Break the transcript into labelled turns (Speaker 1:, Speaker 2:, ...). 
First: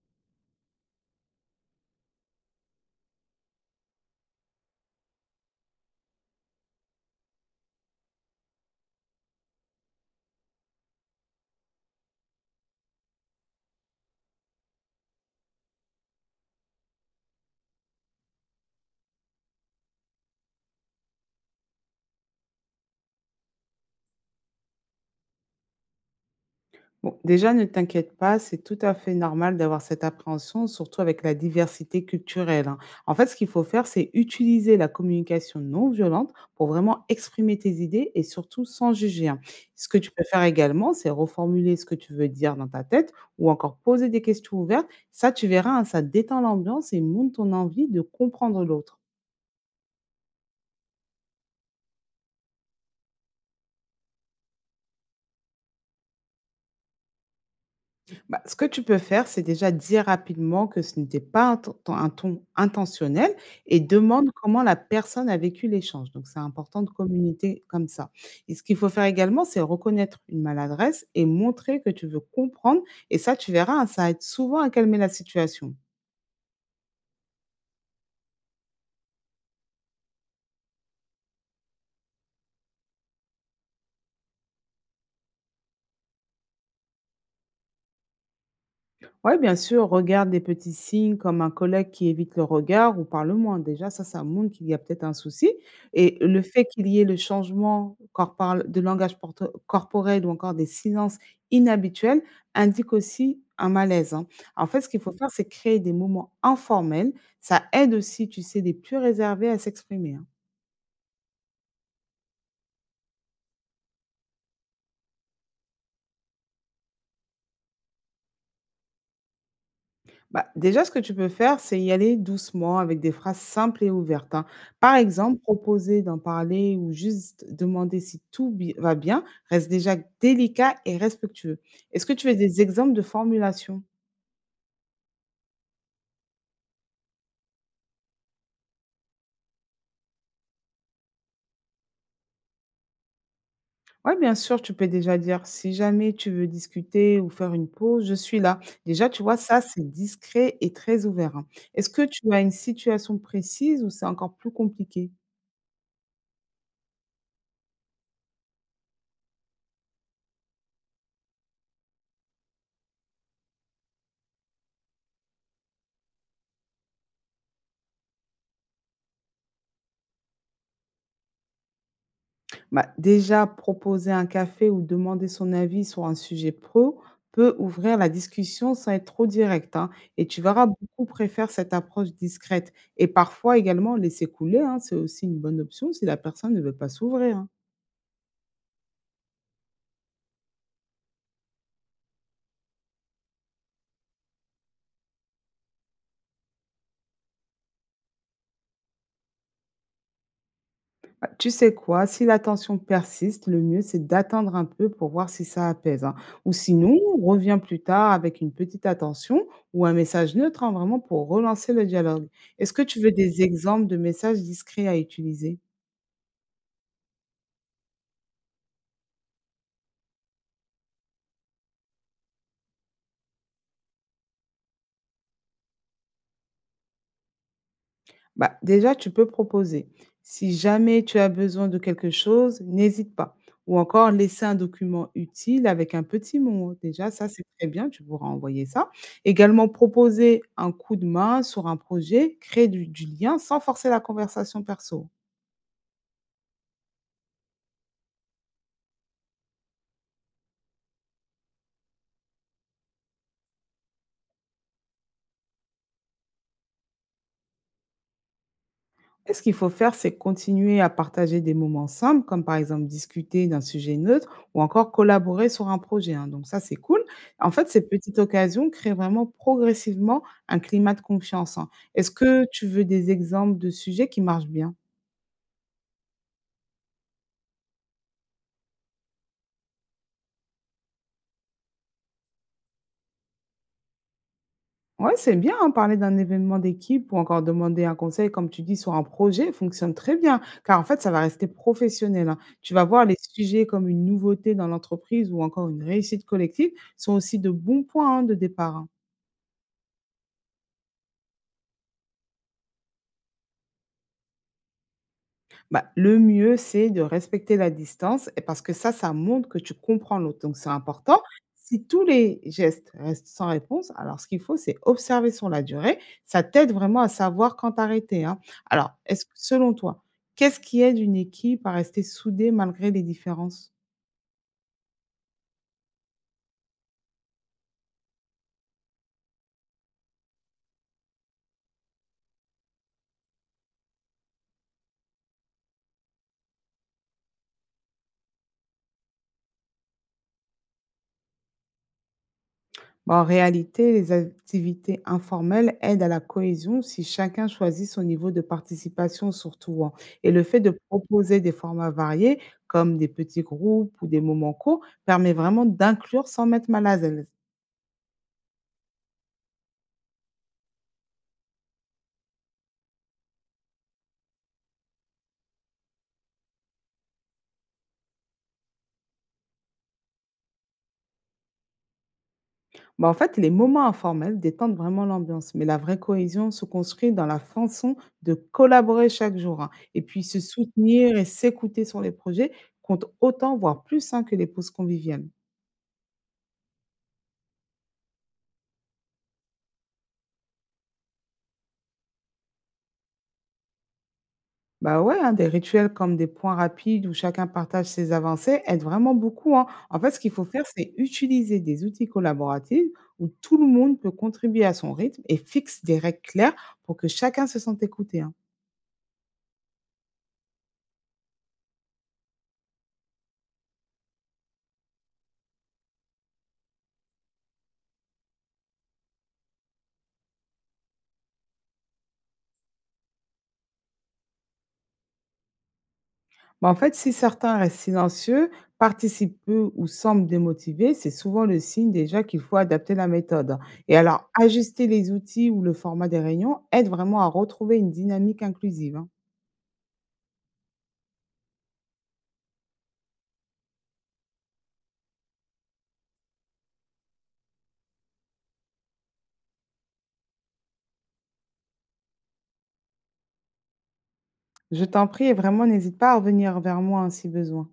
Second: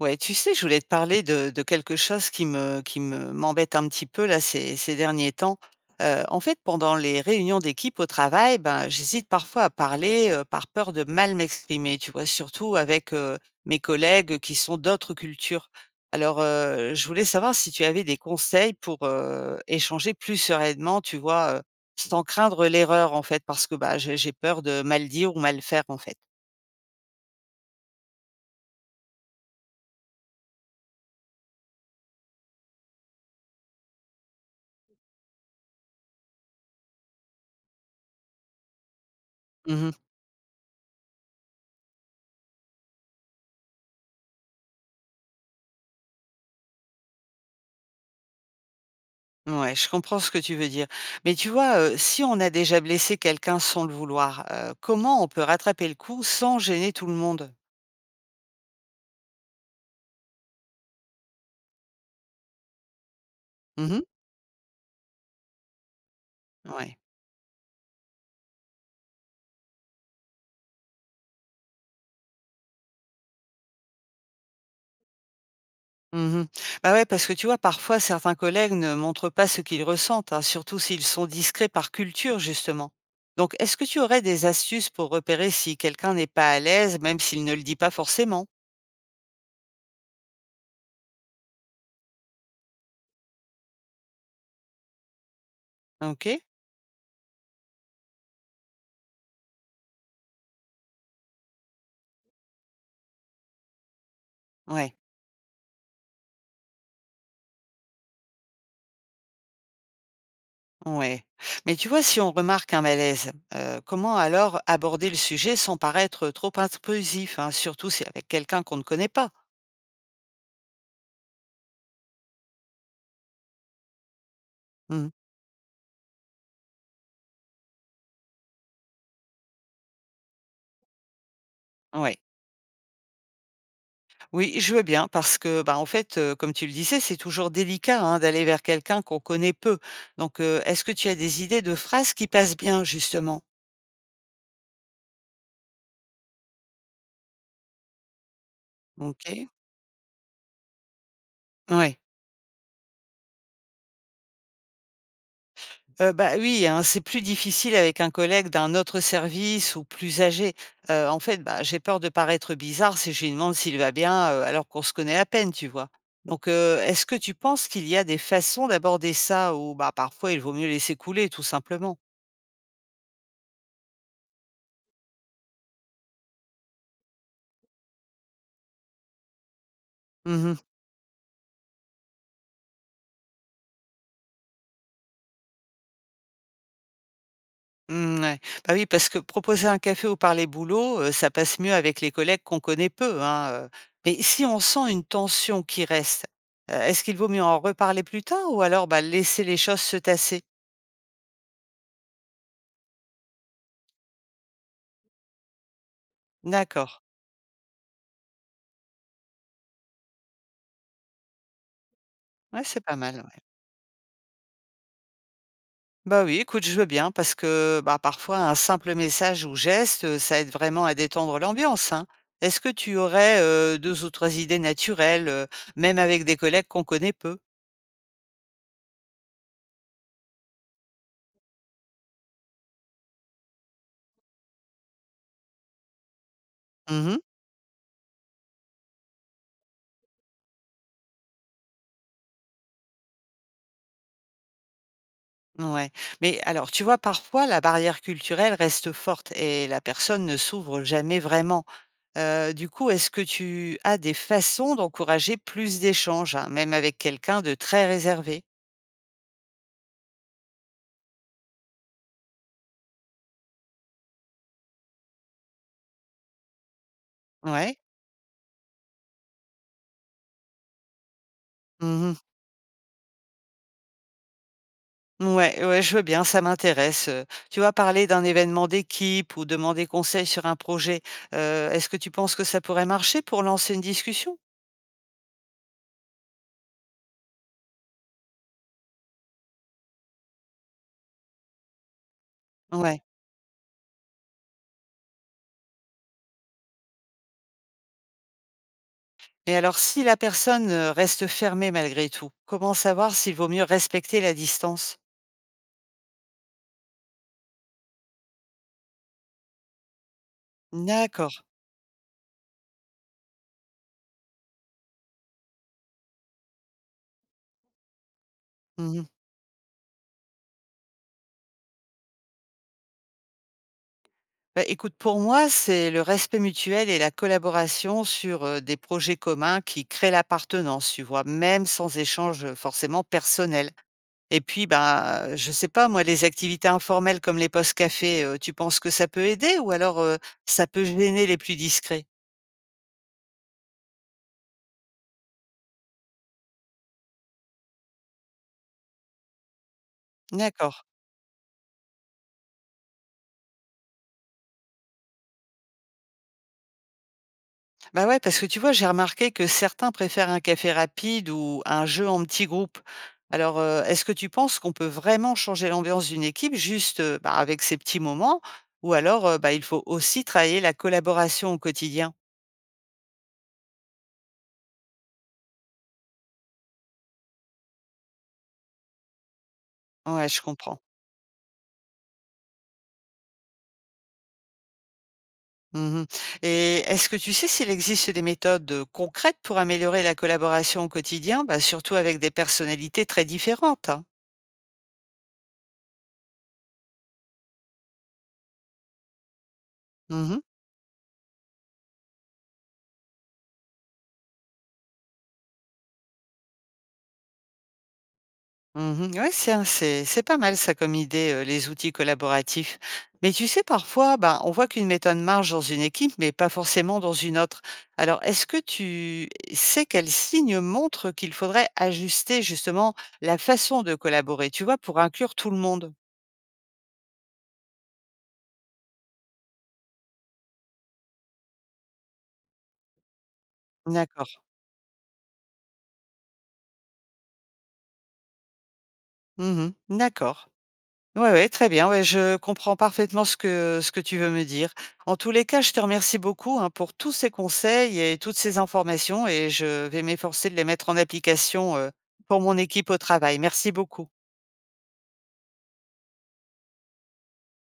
Speaker 1: Ouais, tu sais, je voulais te parler de quelque chose qui me m'embête un petit peu là ces derniers temps. En fait, pendant les réunions d'équipe au travail, ben, j'hésite parfois à parler, par peur de mal m'exprimer, tu vois? Surtout avec, mes collègues qui sont d'autres cultures. Alors, je voulais savoir si tu avais des conseils pour, échanger plus sereinement, tu vois? Sans craindre l'erreur en fait, parce que, bah, j'ai peur de mal dire ou mal faire en fait.
Speaker 2: Bon, déjà, ne t'inquiète pas, c'est tout à fait normal d'avoir cette appréhension, surtout avec la diversité culturelle, hein. En fait, ce qu'il faut faire, c'est utiliser la communication non violente pour vraiment exprimer tes idées et surtout sans juger, hein. Ce que tu peux faire également, c'est reformuler ce que tu veux dire dans ta tête ou encore poser des questions ouvertes. Ça, tu verras, hein, ça détend l'ambiance et monte ton envie de comprendre l'autre.
Speaker 1: Ouais, je comprends ce que tu veux dire. Mais tu vois, si on a déjà blessé quelqu'un sans le vouloir, comment on peut rattraper le coup sans gêner tout le monde?
Speaker 2: Bah, ce que tu peux faire, c'est déjà dire rapidement que ce n'était pas un ton, un ton intentionnel et
Speaker 1: Mmh.
Speaker 2: demande comment la personne a vécu l'échange. Donc, c'est important de
Speaker 1: Ouais.
Speaker 2: communiquer comme ça. Et ce qu'il faut faire également, c'est reconnaître une maladresse et montrer que tu veux comprendre. Et ça, tu verras, hein, ça aide souvent à calmer la situation.
Speaker 1: Mmh. Bah, ouais, parce que tu vois, parfois, certains collègues ne montrent pas ce qu'ils ressentent, hein, surtout s'ils sont discrets par culture, justement. Donc, est-ce que tu aurais des astuces pour repérer si quelqu'un n'est pas à l'aise, même s'il ne le dit pas forcément?
Speaker 2: Ouais, bien sûr, regarde des petits signes comme un collègue qui évite le regard ou parle moins. Déjà, ça montre qu'il y a peut-être un souci. Et
Speaker 1: OK.
Speaker 2: le fait qu'il y ait le changement corporel- de langage porto- corporel ou encore des silences inhabituels indique aussi un malaise, hein. En fait, ce
Speaker 1: Ouais.
Speaker 2: qu'il faut faire, c'est créer des moments informels. Ça aide aussi, tu sais, les plus réservés à s'exprimer, hein.
Speaker 1: Ouais. Mais tu vois, si on remarque un malaise, comment alors aborder le sujet sans paraître trop intrusif, hein, surtout si avec quelqu'un qu'on ne connaît pas?
Speaker 2: Bah, déjà, ce que tu peux faire, c'est y aller doucement avec des phrases simples et ouvertes, hein. Par
Speaker 1: Mmh.
Speaker 2: exemple, proposer d'en parler ou juste demander si tout va bien reste déjà délicat et respectueux. Est-ce que
Speaker 1: Ouais.
Speaker 2: tu veux des exemples de formulation?
Speaker 1: Oui, je veux bien parce que, bah, en fait, comme tu le disais, c'est toujours délicat, hein, d'aller vers quelqu'un qu'on connaît peu. Donc, est-ce que tu as des idées de phrases qui passent bien justement?
Speaker 2: Oui, bien sûr, tu peux déjà dire si jamais tu veux discuter ou faire une pause, je suis là. Déjà, tu vois,
Speaker 1: OK.
Speaker 2: ça, c'est discret et très ouvert, hein. Est-ce
Speaker 1: Oui.
Speaker 2: que tu as une situation précise ou c'est encore plus compliqué?
Speaker 1: Bah, oui, hein, c'est plus difficile avec un collègue d'un autre service ou plus âgé. En fait, bah, j'ai peur de paraître bizarre si je lui demande s'il va bien, alors qu'on se connaît à peine, tu vois? Donc, est-ce que tu penses qu'il y a des façons d'aborder ça ou, bah, parfois il vaut mieux laisser couler tout simplement?
Speaker 2: Bah, déjà, proposer un café ou demander son avis sur un sujet pro peut ouvrir la discussion sans être trop direct, hein. Et tu
Speaker 1: Mmh mh.
Speaker 2: verras, beaucoup préfèrent cette approche discrète. Et parfois également, laisser couler, hein, c'est aussi une bonne option si la personne ne veut pas s'ouvrir, hein.
Speaker 1: Mmh, ouais. Bah, oui, parce que proposer un café ou parler boulot, ça passe mieux avec les collègues qu'on connaît peu, hein. Mais si on sent une tension qui reste, est-ce qu'il vaut mieux en reparler plus tard ou alors, bah, laisser les choses se tasser?
Speaker 2: Bah, tu sais quoi, si la tension persiste, le mieux, c'est d'attendre un peu pour voir si ça apaise, hein. Ou
Speaker 1: D'accord.
Speaker 2: sinon, reviens plus tard avec une petite attention ou un message neutre, hein, vraiment pour relancer le dialogue.
Speaker 1: Ouais,
Speaker 2: Est-ce
Speaker 1: c'est
Speaker 2: que
Speaker 1: pas
Speaker 2: tu veux
Speaker 1: mal, ouais.
Speaker 2: des exemples de messages discrets à utiliser?
Speaker 1: Bah, oui, écoute, je veux bien parce que, bah, parfois un simple message ou geste, ça aide vraiment à détendre l'ambiance, hein. Est-ce que tu aurais, 2 ou 3 idées naturelles, même avec des collègues qu'on connaît peu?
Speaker 2: Bah, déjà, tu peux proposer. Si jamais tu as besoin de quelque chose, n'hésite pas. Ou encore, laisser un document utile avec un petit mot. Déjà,
Speaker 1: Mmh.
Speaker 2: ça, c'est très bien, tu pourras envoyer ça. Également, proposer un coup de main sur un projet, créer du lien sans forcer la conversation perso.
Speaker 1: Ouais. Mais alors, tu vois, parfois la barrière culturelle reste forte et la personne ne s'ouvre jamais vraiment. Du coup, est-ce que tu as des façons d'encourager plus d'échanges, hein, même avec quelqu'un de très réservé?
Speaker 2: Et ce qu'il faut faire, c'est continuer à partager des moments simples, comme par exemple discuter d'un sujet neutre ou encore collaborer sur un projet, hein, donc ça, c'est cool. En fait,
Speaker 1: Ouais.
Speaker 2: ces petites occasions créent vraiment progressivement un climat de confiance, hein. Est-ce
Speaker 1: Mmh.
Speaker 2: que tu veux des exemples de sujets qui marchent bien?
Speaker 1: Ouais, ouais, je veux bien, ça m'intéresse. Tu vois, parler d'un événement d'équipe ou demander conseil sur un projet, est-ce que tu penses que ça pourrait marcher pour lancer une discussion?
Speaker 2: Ouais, c'est bien, hein, parler d'un événement d'équipe ou encore demander un conseil, comme tu dis, sur un projet fonctionne très bien, car en fait, ça va rester professionnel, hein. Tu vas
Speaker 1: Ouais.
Speaker 2: voir les sujets comme une nouveauté dans l'entreprise ou encore une réussite collective sont aussi de bons points, hein, de départ, hein.
Speaker 1: Et alors si la personne, reste fermée malgré tout, comment savoir s'il vaut mieux respecter la distance?
Speaker 2: Bah, le mieux, c'est de respecter la distance et parce que ça montre que tu comprends l'autre, donc c'est important.
Speaker 1: D'accord.
Speaker 2: Si tous les gestes restent sans réponse, alors ce qu'il faut, c'est observer sur la durée. Ça t'aide vraiment à savoir quand t'arrêter, hein. Alors,
Speaker 1: Mmh.
Speaker 2: est-ce que selon toi, qu'est-ce qui aide une équipe à rester soudée malgré les différences?
Speaker 1: Bah, écoute, pour moi, c'est le respect mutuel et la collaboration sur, des projets communs qui créent l'appartenance, tu vois? Même sans échange, forcément personnel. Et puis, bah, je sais pas moi, les activités informelles comme les postes café, tu penses que ça peut aider ou alors, ça peut gêner les plus discrets?
Speaker 2: Bah, en réalité, les activités informelles aident à la cohésion si chacun choisit son niveau de participation surtout, hein. Et le fait de
Speaker 1: D'accord.
Speaker 2: proposer des formats variés, comme des petits groupes ou des moments courts, permet vraiment d'inclure sans mettre mal à l'aise.
Speaker 1: Bah, ouais, parce que tu vois, j'ai remarqué que certains préfèrent un café rapide ou un jeu en petit groupe. Alors, est-ce que tu penses qu'on peut vraiment changer l'ambiance d'une équipe juste, bah, avec ces petits moments ou alors, bah, il faut aussi travailler la collaboration au quotidien?
Speaker 2: Bah, en fait, les moments informels détendent vraiment l'ambiance, mais la vraie cohésion se construit dans la façon de collaborer chaque jour, hein. Et puis
Speaker 1: Ouais, je
Speaker 2: se
Speaker 1: comprends.
Speaker 2: soutenir et s'écouter sur les projets compte autant, voire plus, hein, que les pauses conviviales.
Speaker 1: Mmh. Et est-ce que tu sais s'il existe des méthodes, concrètes pour améliorer la collaboration au quotidien? Bah, surtout avec des personnalités très différentes, hein.
Speaker 2: Bah ouais, hein, des rituels comme des points rapides où chacun partage ses avancées aident vraiment beaucoup, hein. En fait, ce
Speaker 1: Mmh
Speaker 2: qu'il
Speaker 1: mh.
Speaker 2: faut faire, c'est utiliser des outils collaboratifs où tout le monde peut contribuer à son rythme et fixe des règles claires pour que chacun se sente écouté, hein.
Speaker 1: Mmh. Ouais, c'est un c'est pas mal ça comme idée, les outils collaboratifs. Mais tu sais, parfois, bah, on voit qu'une méthode marche dans une équipe, mais pas forcément dans une autre. Alors, est-ce que tu sais quels signes montrent qu'il faudrait ajuster justement la façon de collaborer, tu vois, pour inclure tout le monde?
Speaker 2: Bah en fait, si certains restent silencieux, participent peu ou semblent démotivés, c'est souvent le signe déjà qu'il faut adapter la méthode. Et
Speaker 1: D'accord.
Speaker 2: alors, ajuster les outils ou le format des réunions aide vraiment à retrouver une dynamique inclusive, hein.
Speaker 1: Mmh. D'accord. Ouais, ouais, très bien. Ouais, je comprends parfaitement ce que tu veux me dire. En tous les cas, je te remercie beaucoup, hein, pour tous ces conseils et toutes ces informations et je vais m'efforcer de les mettre en application, pour mon équipe au travail. Merci beaucoup.
Speaker 2: Je t'en prie et vraiment n'hésite pas à revenir vers moi, hein, si besoin.